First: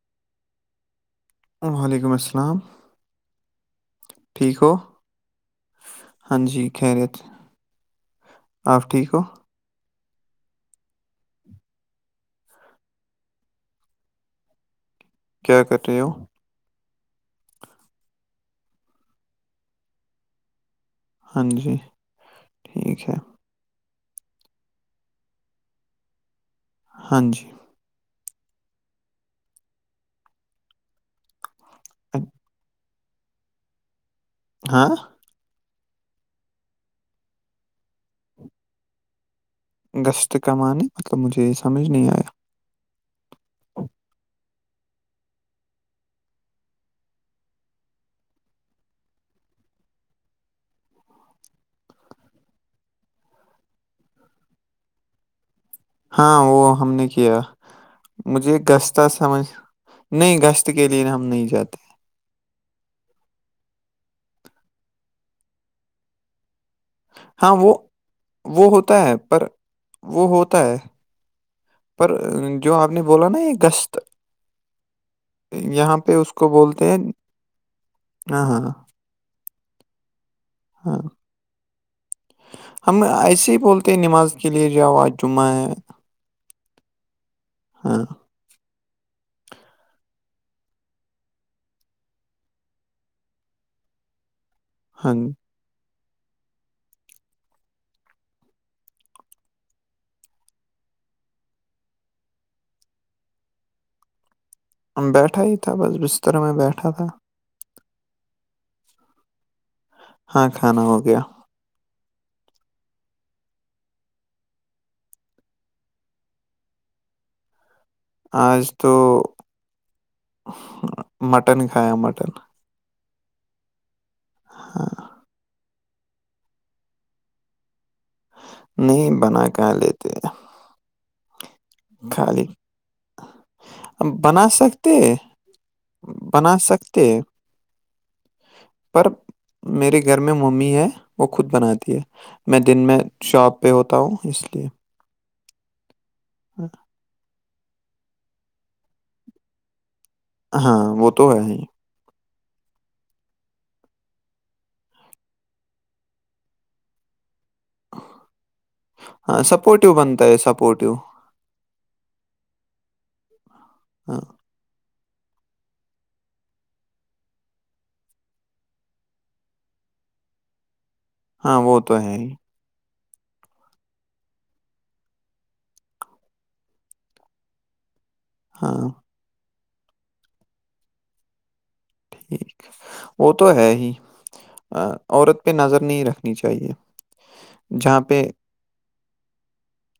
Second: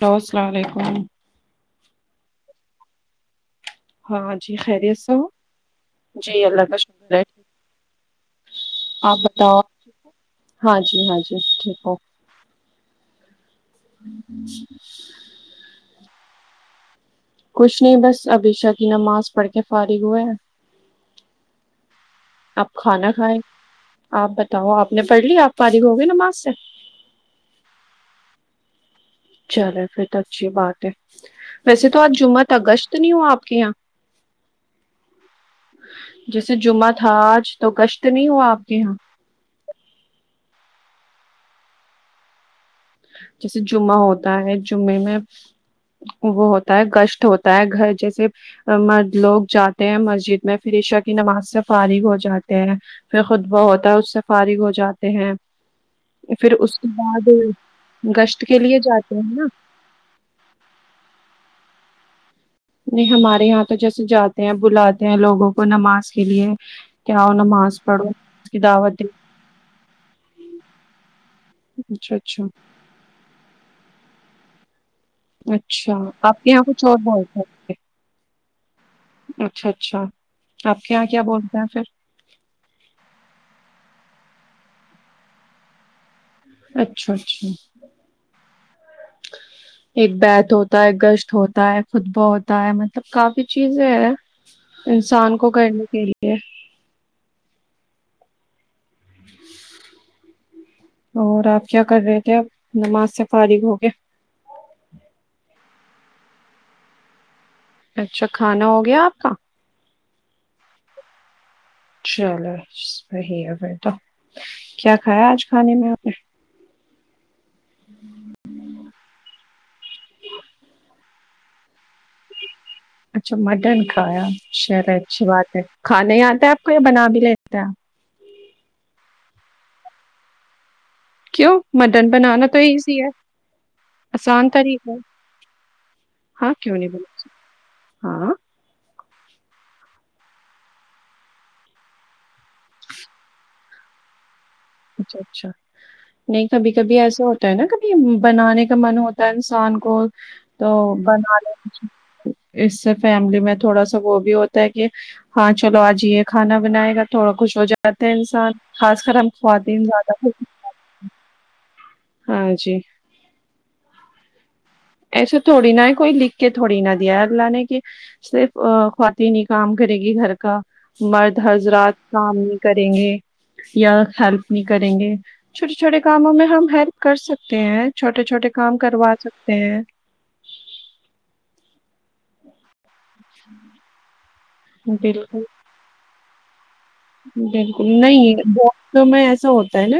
hello السلام علیکم وعلیکم السلام ہاں جی ٹھیک ہو خیریت سےہو جی ہاں اللہ کا شکر خیریت ہے آپ ٹھیک ہو ہاں جی ہاں جی ٹھیک ہےک ہ کیا کر رہے ہو کچھ نہیں بس ابھی شا کی نماز پڑھ کے فارغ ہوئے ہے ہاں جی آپ ٹھیک کھانا ہے کھائیں آپ بتاؤ آپ نے پڑھ لی آپ فاریغ ہو گی نماز سے ہاں جی چلو پھر تو اچھی بات ہے ویسے تو آج اچ- جمعہت اگشت نہیں ہو آپ کے یہاں ہاں جیسے جمعہ تھا آج تو کشت نہیں ہوا آپ کے یہاں گشت کمانے مطلب مجھے یہ سمجھ نہیں آیا جیسے جمعہ ہوتا ہے جمعے میں وہ ہوتا ہے کشت ہوتا ہے گھر جیسے لوگ جاتے ہیں مسجد میں پھر عشا کی نماز سے فارغ ہو جاتے ہیں پھر خطبا ہوتا ہے اس سے فارغ ہو جاتے ہیں ہاں پھر وہ اس کے ہم نے بعد کیا کشٹ مجھے کے لیے گشتہ جاتے ہیں سمجھ نا نہیں گشت کے لیے ہم نہیں جاتے نہیں ہمارے یہاں تو جیسے جاتے ہیں بلاتے ہیں لوگوں کو نماز کے لیے کیا آؤ ہاں وہ نماز پڑھو اس کی وہ ہوتا دعوت دے ہے پر وہ ہوتا ہے پر اچھا اچھا جو آپ نے بولا نا یہ گشت اچھا یہاں پہ اس آپ کو کے یہاں کچھ بولتے اور ہیں بولتے ہاں ہاں اچھا اچھا آپ کے ہاں یہاں کیا بولتے ہیں پھر ہم ایسے ہی بولتے ہیں نماز کے لیے جاؤ آج جمعہ ہے اچھا اچھا ہاں ا ایک بیت ہوتا ہے گشت ہوتا ہے خطبہ ہوتا ہے مطلب کافی چیزیں ہے ہاں انسان کو کرنے کے لیے اور آپ کیا کر رہے تھے ا نماز سے فارغ ہوگیا بیٹھا ہی تھا بس بستر میں بیٹھا تھا اچھا کھانا ہو گیا آپ کا ہاں کھانا ہو گیا چلو صی ہے پھر تو کیا کھایا آج کھانے میں آپ نے ہ آج تو مٹن کھایا مٹن اچھا مٹن کھایا شہر ہاں ہے اچھی بات ہے کھاناے آتا ہے آپ کو یا بنا بھی لیتا ہے نہیں بنا کر لیتے کیوں مٹن خالی بنانا تو ایزی ہے بنا آسان طریقہ سکتے ہے ہاں بنا کیوں نہیں بول سکتے ہاں پر میرے گھر میں ممی ہے وہ خود بناتی ہے میں دن میں شاپ پہ ہوتا ہوں اس لیے اچھا اچھا نہیں کبھی کبھی ایسا ہو نا کبھی بنانے کا من ہوتا ہے انسان کو تو ہاں وہ تو بنا ہے ہی ل اس سے فیملی میں تھوڑا سا وہ بھی ہوتا ہے کہ ہاں چلو آج یہ کھانا بنائے گا تھوڑا کچھ ہو جاتا ہے انسان خاص کر ہاں خواتین سپورٹیو زیادہ بنتا ہے خوش سپورٹیو ہاں جی ہ ہاں ایسے تھوڑی نہا کوئی لکھ کے تھوڑی نہا دیا اللہ نے کہ صرف خواتین ہی کام کرے گی گھر کا مرد ہاں وہ حرضرات تو ہے ہی کام کریں گے یا ہیلپ نہیں کریں گے چھوٹے چھوٹے کاموں میں ہم ہیلپ کر سکتے ہیں چھوٹے چھوٹے کام ہاں کروا سکتے ہیں ٹھیک وہ تو ہے ہی بالکل عورت پہ نظر نہیں رکھنی چاہیے بالکل جہاں پہ نہیں ب میں ایسا ہوتا ہے نا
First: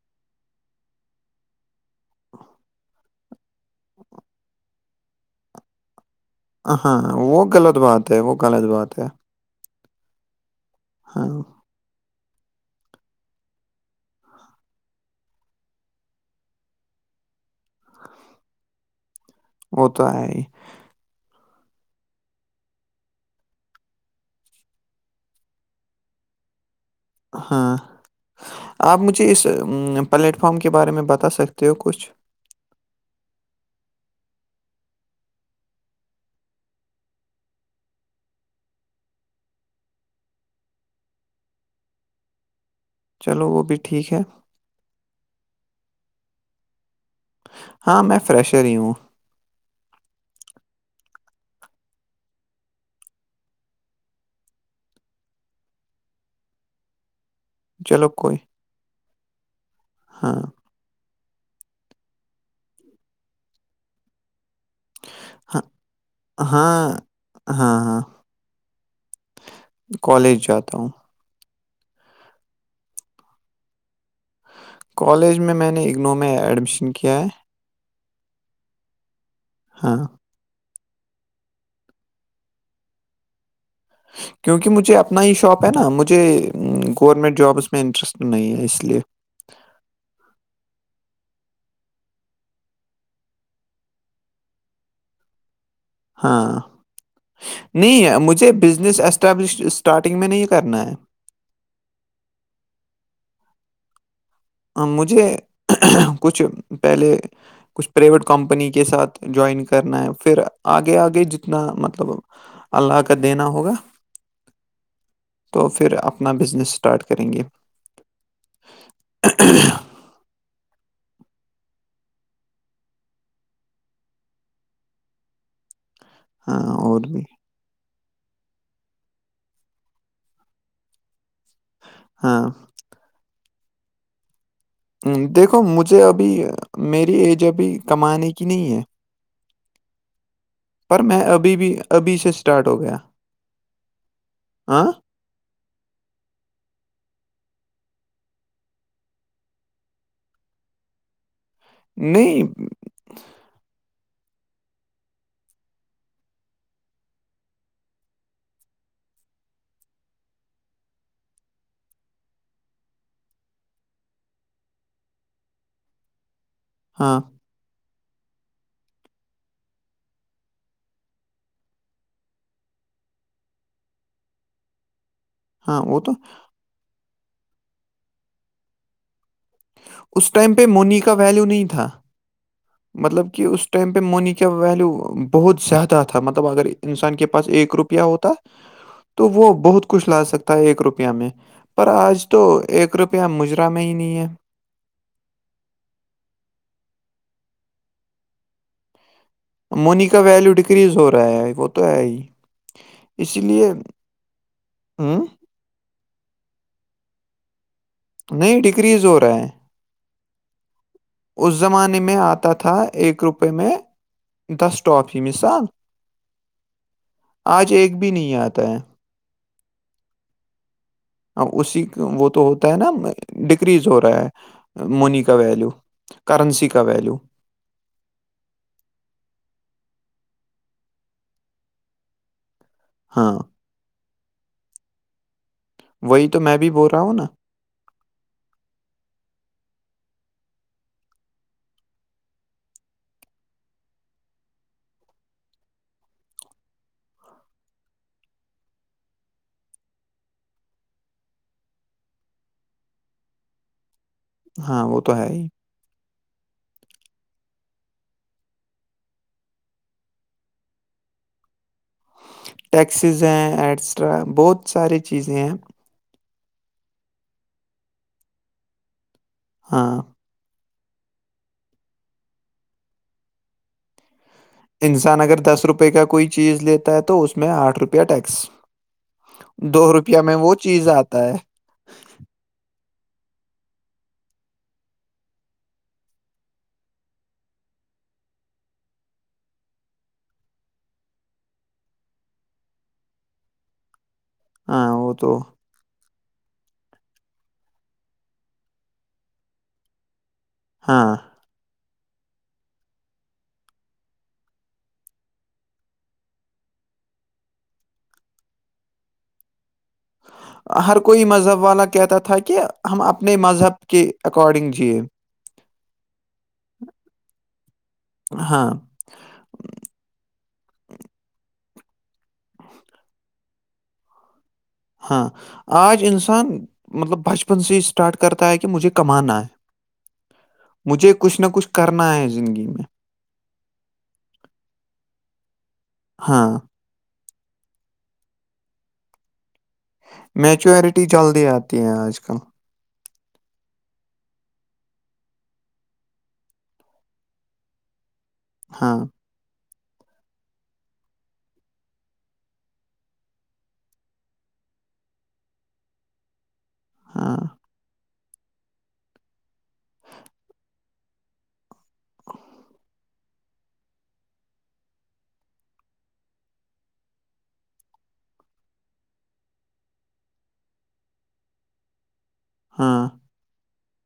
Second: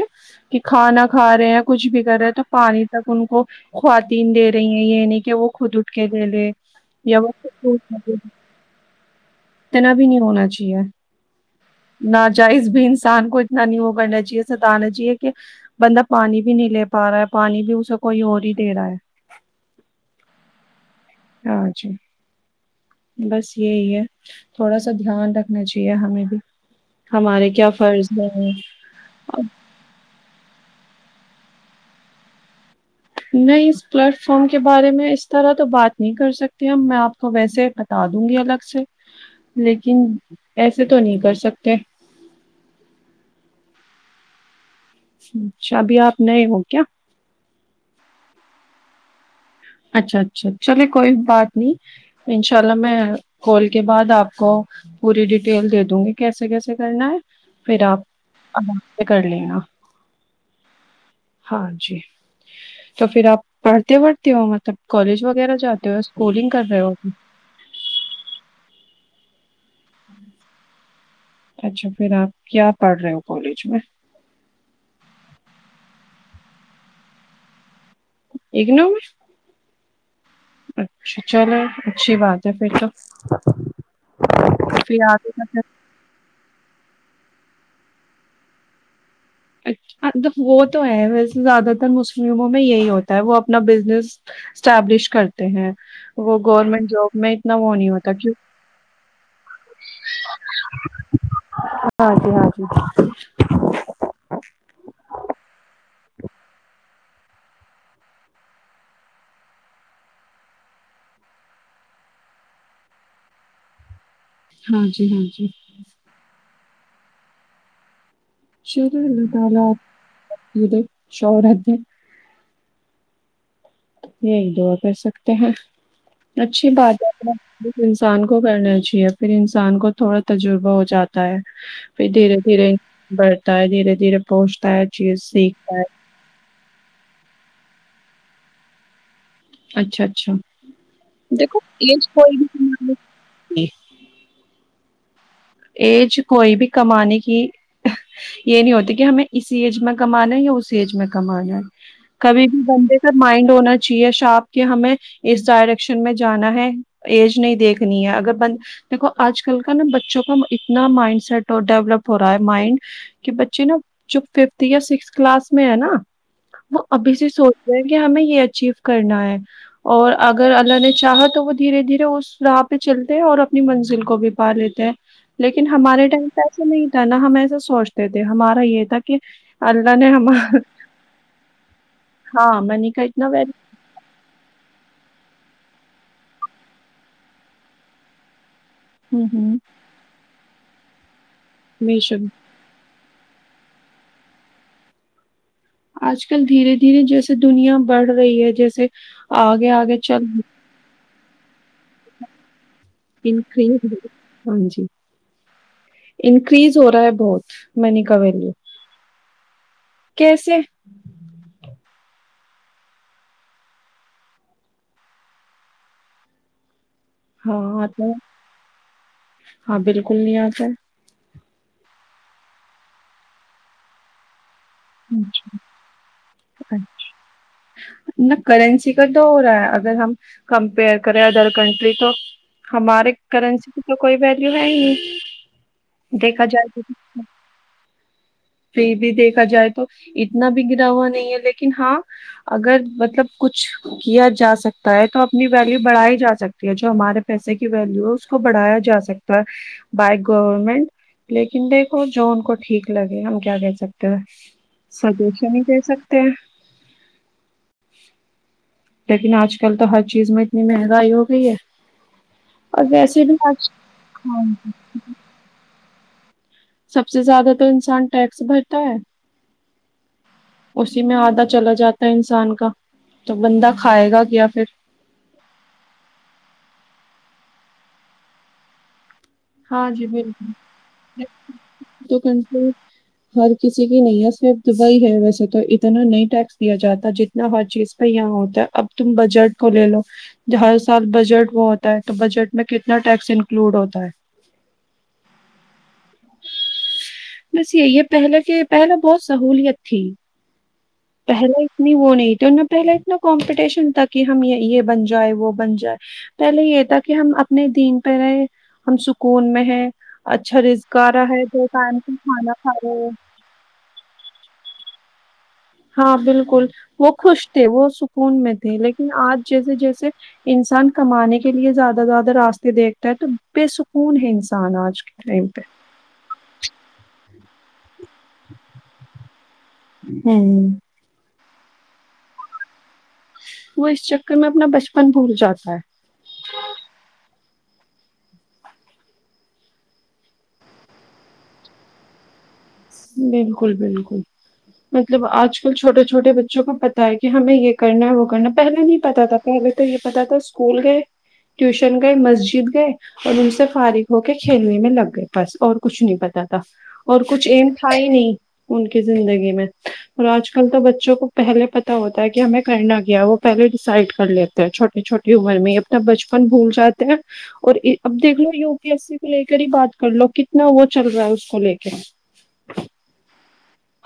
کہ کھانا کھا رہے ہیں یا کچھ بھی کر رہے ہیں تو پانی تک ان کو خواتین دے رہی ہیں یہ نہیں کہ وہ خود اٹھ کے دے لے ہاں یا وہ غلط خود بات لے، ہے وہ غلط بات ہے اتنا بھی نہیں ہونا چاہیے ہاں نا جائز بھی انسان کو اتنا نہیں وہ کرنا چاہیے ستانا چاہیے کہ بندہ پانی بھی نہیں لے پا رہا ہے پانی بھی اسے کوئی اور ہی دے رہا ہے وہ تو ہے ہی ہاں جی بس یہی ہے تھوڑا سا دھیان رکھنا چاہیے ہمیں بھی ہمارے کیا ہاں، فرض ہے آپ مجھے اس پلیٹ فم کے بارے میں بتا سکتے ہو کچھ نہیں اس پلیٹ فارم کے بارے میں اس طرح تو بات نہیں کر سکتی ہم میں آپ کو ویسے ہی بتا دوں گی الگ سے لیکن ایسے تو نہیں کر سکتے چلو وہ بھی ٹھیک ہے اچھا ابھی آپ نئے ہ کیا ہاں میں فریشر ہی ہوں اچھا اچھا چلے کوئی بات نہیں انشاء اللہ میں کال کے بعد آپ کو پوری ڈیٹیل دے دوں گی کیسے کیسے کرنا ہے پھر آپ چلو کوئی آرام سے کر لینا ہاں ہاں جی تو پھر آپ پڑھتے وڑھتے ہو مطلب کالج وغیرہ ہاں، جاتے ہو اسکولنگ کر رہے ہو ہاں، ہاں ہاں کالج جاتا ہوں اچھا پھر آپ کیا پڑھ رہے ہو کالج میں کالج میں میں نے اگنو میں ایڈمیشن کیا ہے ایکن میں ہاں اچھا چلو اچھی بات ہے پھر تو کیونکہ مجھے پھر اپنا آگے ہی کا شاپ پھر- ہے نا مجھے گورمنٹ جابس میں انٹرسٹ نہیں ہے اس لیے اچھ وہ تو ہے ویسے زیادہ تر مسلموں میں یہی ہوتا ہے وہ اپنا بزنس اسٹبلش کرتے ہیں وہ ہاں گورنمنٹ جاب میں اتنا وہ ہوتا نہیں کیوں مجھے بزنس اسٹبلش اسٹارٹنگ میں نہیں یہ کرنا ہے ہاں جی ہاں جی ا مجھے کچھ پہلے کچھ پرریویٹ کمپنی کے ساتھ جوائن کرنا ہے پھر آگے آگے جتنا مطلب اللہ کا دینا ہوگا ہاں جی ہاں جی تو پھر اپنا بزنس اسٹارٹ کریں گے شر اللہ تعالیپ شرت یہ ایک دعا کر سکتے ہیں اچھی ہاں اور بات بھی ہے انسان کو کرنا ا چاہیے پھر انسان کو تھوڑا تجربہ ہو جاتا پھر دھیرے ہاں دھیرے بڑھتا ہے دھیرے دھیرے پوچتا ہے چیز دیکھو سیکھتا ہے مجھے ابھی میری ایج ابھی کمانے کی نہیں ہے اچھا اچھا پر میں ابھی دیکھو بھی ایج ابھی کوئی سے بھی اسٹارٹ ہو کمانے گیا کی آ [unintelligible] ایج کوئی بھی کمانی کی یہ نہیں ہوتی کہ ہمیں اسی ایج میں کمانا ہے یا اس ایج میں کمانا ہے نہیں کبھی بھی بندے مائنڈ ہونا چاہیے شاپ کے ہمیں اس ڈائریکشن میں جانا ہے ایج نہیں دیکھنی ہے اگر بند دیکو آج کل کا نا بچوں کو اتنا مائنڈ سیٹ ڈیولپ ہو رہا ہے مائنڈ کہ بچے نا جو ففتھ یا سکس کلاس میں ہے نا وہ ابھی ہاں سے سوچ کہ ہمیں یہ اچیو کرنا ہے اور اگر اللہ نے چاہا تو وہ دھیرے دھیرے اس راہ پہ چلتے ہیں اور اپنی منزل کو بھی پا لیتے ہیں لیکن ہاں وہ ہمارے تو ٹائم پ ایسا نہیں تھا نہا ہم ایسا سوچتے تھے ہمارا یہ تھا کہ اللہ نے اس ہم ٹائم پہ مونی کا ویلو نہیں تھا ہاں م مطلب کہ اس ٹائم پہ منی کا ویلیو بہت زیادہ تھا مطلب اگر انسان کے پاس ایک روپیہ ہوتا [inaudible] تو وہ بہت کچھ لا سکتا ہے ایک روپیہ میں پر آج بیشک تو ایک روپیہ مجرا میں ہی نہیں ہے آج کل دھیرے دھیرے جیسے دنیا بڑھ رہی ہے جیسے آگے آگے مونی کا چل ویلو ڈکریز ہو رہا ہے وہ تو ہے ہی اسی لیے انکریز ہاں جی ہوں انکریز ہو رہا ہے بہت منی کا ویلیو نہیں ڈگریز ہو رہا ہے کیسے اس زمانے میں آتا تھا ایک روپے میں دسٹاپ ہی مثال ہاں آج ایک آتے بھی نہیں آتا ہے ہاں بالکل نہیں آتا ا اسی وہ تو ہوتا ہے نا ڈکریز ہو رہا ہے ہے مونی کا اچھا ویلو کرنسی کا ویلو نہ کرنسی کا تو ہو رہا ہے اگر ہم کمپیئر کریں ادر کنٹری تو ہمارے ہاں کرنسی کی تو کوئی ویلیو ہے ہی نہیں وہی دیکھا میں جائے بھی تو بول رہا ہوں نا پھر بھی دیکھا جائے تو تو اتنا بھی گرا ہوا نہیں ہے لیکن ہاں اگر مطلب کچھ کیا جا سکتا ہے تو اپنی ویلو بڑھائی جا سکتی ہے جو ہمارے پیسے کی ویلو ہے اس کو بڑھایا جا سکتا ہے بائی گورنمنٹ لیکن دیکھو جو ان کو ٹھیک لگے ہم کیا کہ سکتے ہو ہاں وہ تو ہے سجیشن ہی دے سکتے ہیں لیکن آج کل تو ہر چیز میں اتنی مہنگائی ہو گئی ہے اور ٹیکسیز ویسے بھی ہیں ایٹسٹرا آج بہت ساری چیزیں ہیں سب سے زیادہ تو انسان ٹیکس بھرتا ہے ہاں اسی میں آدھا چلا جاتا ہے انسان کا تو بندہ کھائے گا کیایا پھر انسان اگر دس روپئے کا کوئی چیز لیتا ہے تو اس میں آٹھ روپیہ ٹیکس دو ہاں جی روپیہ میں وہ بالکل چیز آتا ہے تو کنٹ ہر کسی کی نہیں ہے صرف دبئی ہے ویسے تو اتنا نہیں ٹیکس دیا جاتا ج ن ہر چیز کا یہاں ہوتا ہے اب تم بجٹ کو لے لو ہر سال بجٹ وہ ہوتا ہے تو بجٹ میں کتنا ٹیکس انکلوڈ ہوتا ہے ہاں وہ تو بس یہ یہ پہلے کے پہلے بہت سہولیت تھی ہاں پہلے اتنی وہ نہیں تھی ان میں پہلے اتنا کمپٹیشن تھا کہ ہم یہ بن جائے وہ بن جائے پہلے یہ تھا کہ ہم اپنے دین پہ رہے ہم سکون میں ہیں اچھا رسگ رہا ہے دوم کیا ہم اپنے مذہب کے اکارڈنگ جیے ہاں بالکل وہ خوش تھے وہ سکون میں ہاں تھے لیکن آج جیسے جیسے انسان کمانے کے لیے زیادہ زیادہ راستے دیکھتا ہے تو بے سکون ہے انسان آج ہاں کے ٹائم پہ آج انسان مطلب بچپن سے ہی اسٹارٹ کرتا ہے کہ مجھے کمانا ہے ہوں مجھے کچھ نہ کچھ کرنا ہے زندگی میں وہ اس چکر میں اپنا بچپن بھول جاتا ہے ہاں میچورٹی جلدی آتی ہے آج کل بالکل بالکل مطلب آج کل چھوٹے چھوٹے بچوں کو پتا ہے کہ ہمیں یہ کرنا ہے وہ کرنا پہلے نہیں ہاں پتا تھا پہلے تو یہ پتا تھا اسکول گئے ٹیوشن گئے مسجد گئے اور ان سے فارغ ہو کے کھیلنے میں لگ گئے بس اور کچھ نہیں پتا تھا اور ہاں کچھ ایم تھا نہیں ان کی زندگی میں اور آج کل تو بچوں کو پہلے پتا ہوتا ہے کہ ہمیں کرنا کیا وہ پہلے ڈیسائڈ کر لیتے ہیں چھوٹے چھوٹے عمر میں اپنا بچپن بھول جاتے ہیں اور اب دیکھ لو یو پی ایس سی کو لے کر ہی بات کر لو کتنا وہ چل رہا ہے اس کو لے کے ہاں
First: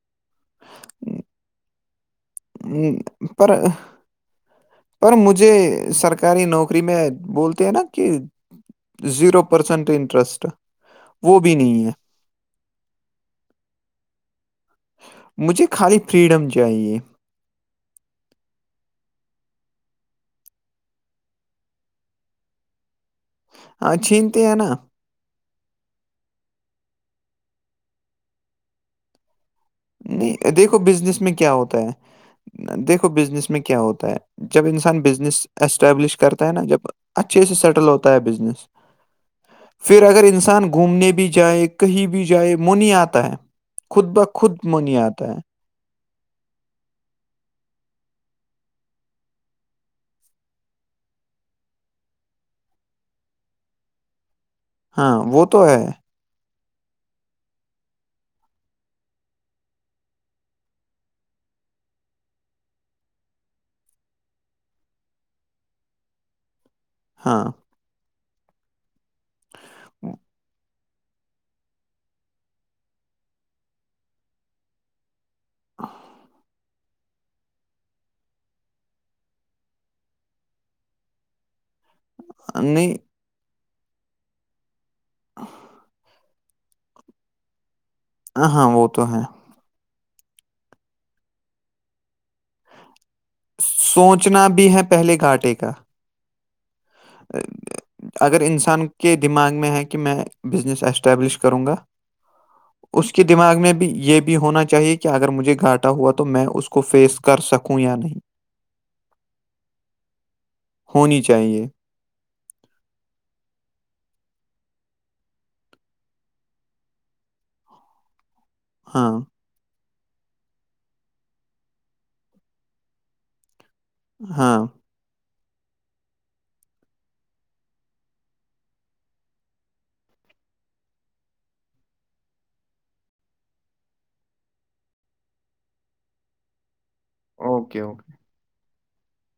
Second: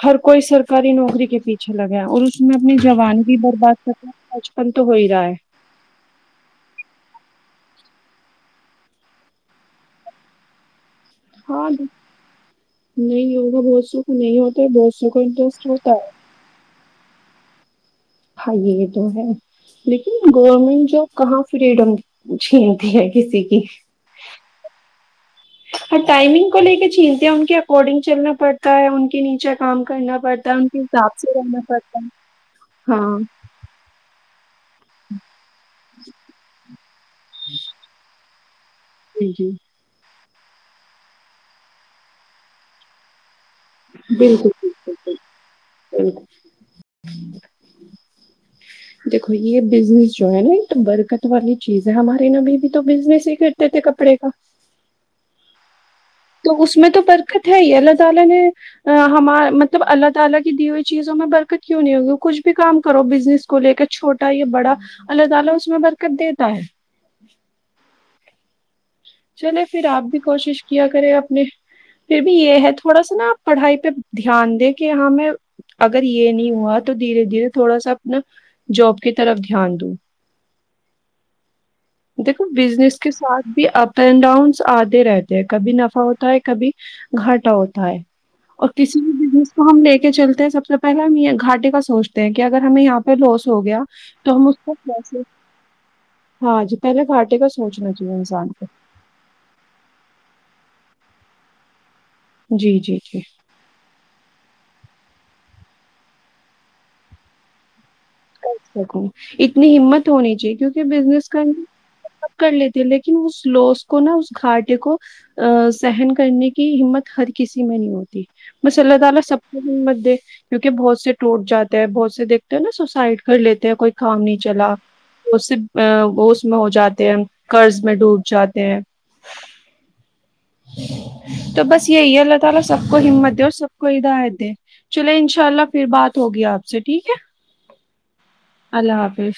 ہر کوئی سرکاری نوکری کے پیچھے لگا اور اس میں اپنی جوبان بھی پر برباد کرتا بچپن تو ہو ہی پر رہا ہے مجھے سرکاری نوکری نری میں بولتے ہیں نا کہ زیرو پرسینٹ انٹرسٹ وہ بھی ہاں نہیں ہے نہیں ہوگا بہت سکھ نہیں ہوتا بہت سکھ انٹرسٹ مجھے ہوتا خالی ہے فریڈم چاہیے بھائی یہ یہ تو ہے لیکن گورنمنٹ جاب کہاں فریڈم چھینتی ہے کسی کی ہاں چھینتے ہیں نا ہاں ٹائمنگ کو لے کے چھیلتے ہیں ان کے اکارڈنگ چلنا پڑتا ہے ان کے نیچا نہیں دیکھو بزنس میں کیا ہوتا ہے دیکھو ہاں بزنس میں کیا ہوتا ہے جب انسان بزنس اسٹیبلش کرتا ہے نا جب اچھے سے سیٹل ہوتا ہے بزنس جی جی پھر اگر انسان گھومنے بھی جائے کہیں بھی جائے من نہیں آتا ہے خود بخت ج ج ج دیکھو یہ بزنس جو ہے نا ایک تو برکت والی چیز ہے ہمارے ن ابھی بھی تو بزنس ہی تے تھ کپڑے کا ہاں وہ تو ہے تو اس میں تو برکت ہے ہی اللہ تعالی نے ہما مطلب اللہ تعالی کی دی ہوئی چیزوں میں برکت کیوں نہیں ہوگی کچھ بھی کام کرو بزنس اس کو لے کر چھوٹا یا بڑا اللہ تعالی اس میں برکت دیتا ہے ہاں چلے پھر آپ بھی کوشش کیا کرے اپنے پھر بھی یہ ہے تھوڑا سا نا پڑھائی پہ دھیان دے کہ ہمیں اگر یہ نہیں ہوا تو دھیرے دھیرے تھوڑا سا اپنا جاب کی طرف دھیان دوں دیکھو نہیں بزنس کے ساتھ بھی اپ اینڈ ڈاؤنس آتے رہتے ہیں کبھی نفع ہوتا ہے کبھی گھاٹا ہوتا ہے ہاں اور وہ کسی تو ہے بھی تو ہم لے کے چلتے ہیں سب سے پہلے ہم یہ گھٹے کا سوچتے ہیں کہ اگر ہمیں یہاں پہ لو ہو گیا تو ہم سوچنا اس بھی ہے پہلے کوسے گھاٹے کا ہاں ج اگر انسان کے دماغ میں ہے کہ میں بزنس اسٹیبلش کروں گا جی جی اس جی کے دماغ میں بھی یہ بھی ہونا چاہے کہ اگر مجھے گاٹا ہوا تو میں اس کو فیس کر سکوں یا نہیں کر سکوں اتنی ہمت ہونی چاہیے کیونکہ ہونی بزنس کرنا چاہیے سب کر لیتی ہے لیکن اس لوس کو نہا اس گھاٹے کو ا سحن کرنے کی ہمت ہر کسی میں نہیں ہوتی بس اللہ ہاں تعالی سب کو ہمت دے کیونکہ بہت سے ٹوٹ جاتے ہے بہت سے دیکھ ہیں نا س سائڈ کر لیتے ہیں کوئی کام نہیں ہاں چلا اس سے وہ اس میں ہو جاتے ہیں قرض میں ڈوب جاتے ہیں تو بس یہی اللہ تعالی سب کو ہمت دے اور سب کو چلے انشاء اللہ پھر بات ہوگی آپ سے ٹھیک ہے اوکے اوکے اللہ حافظ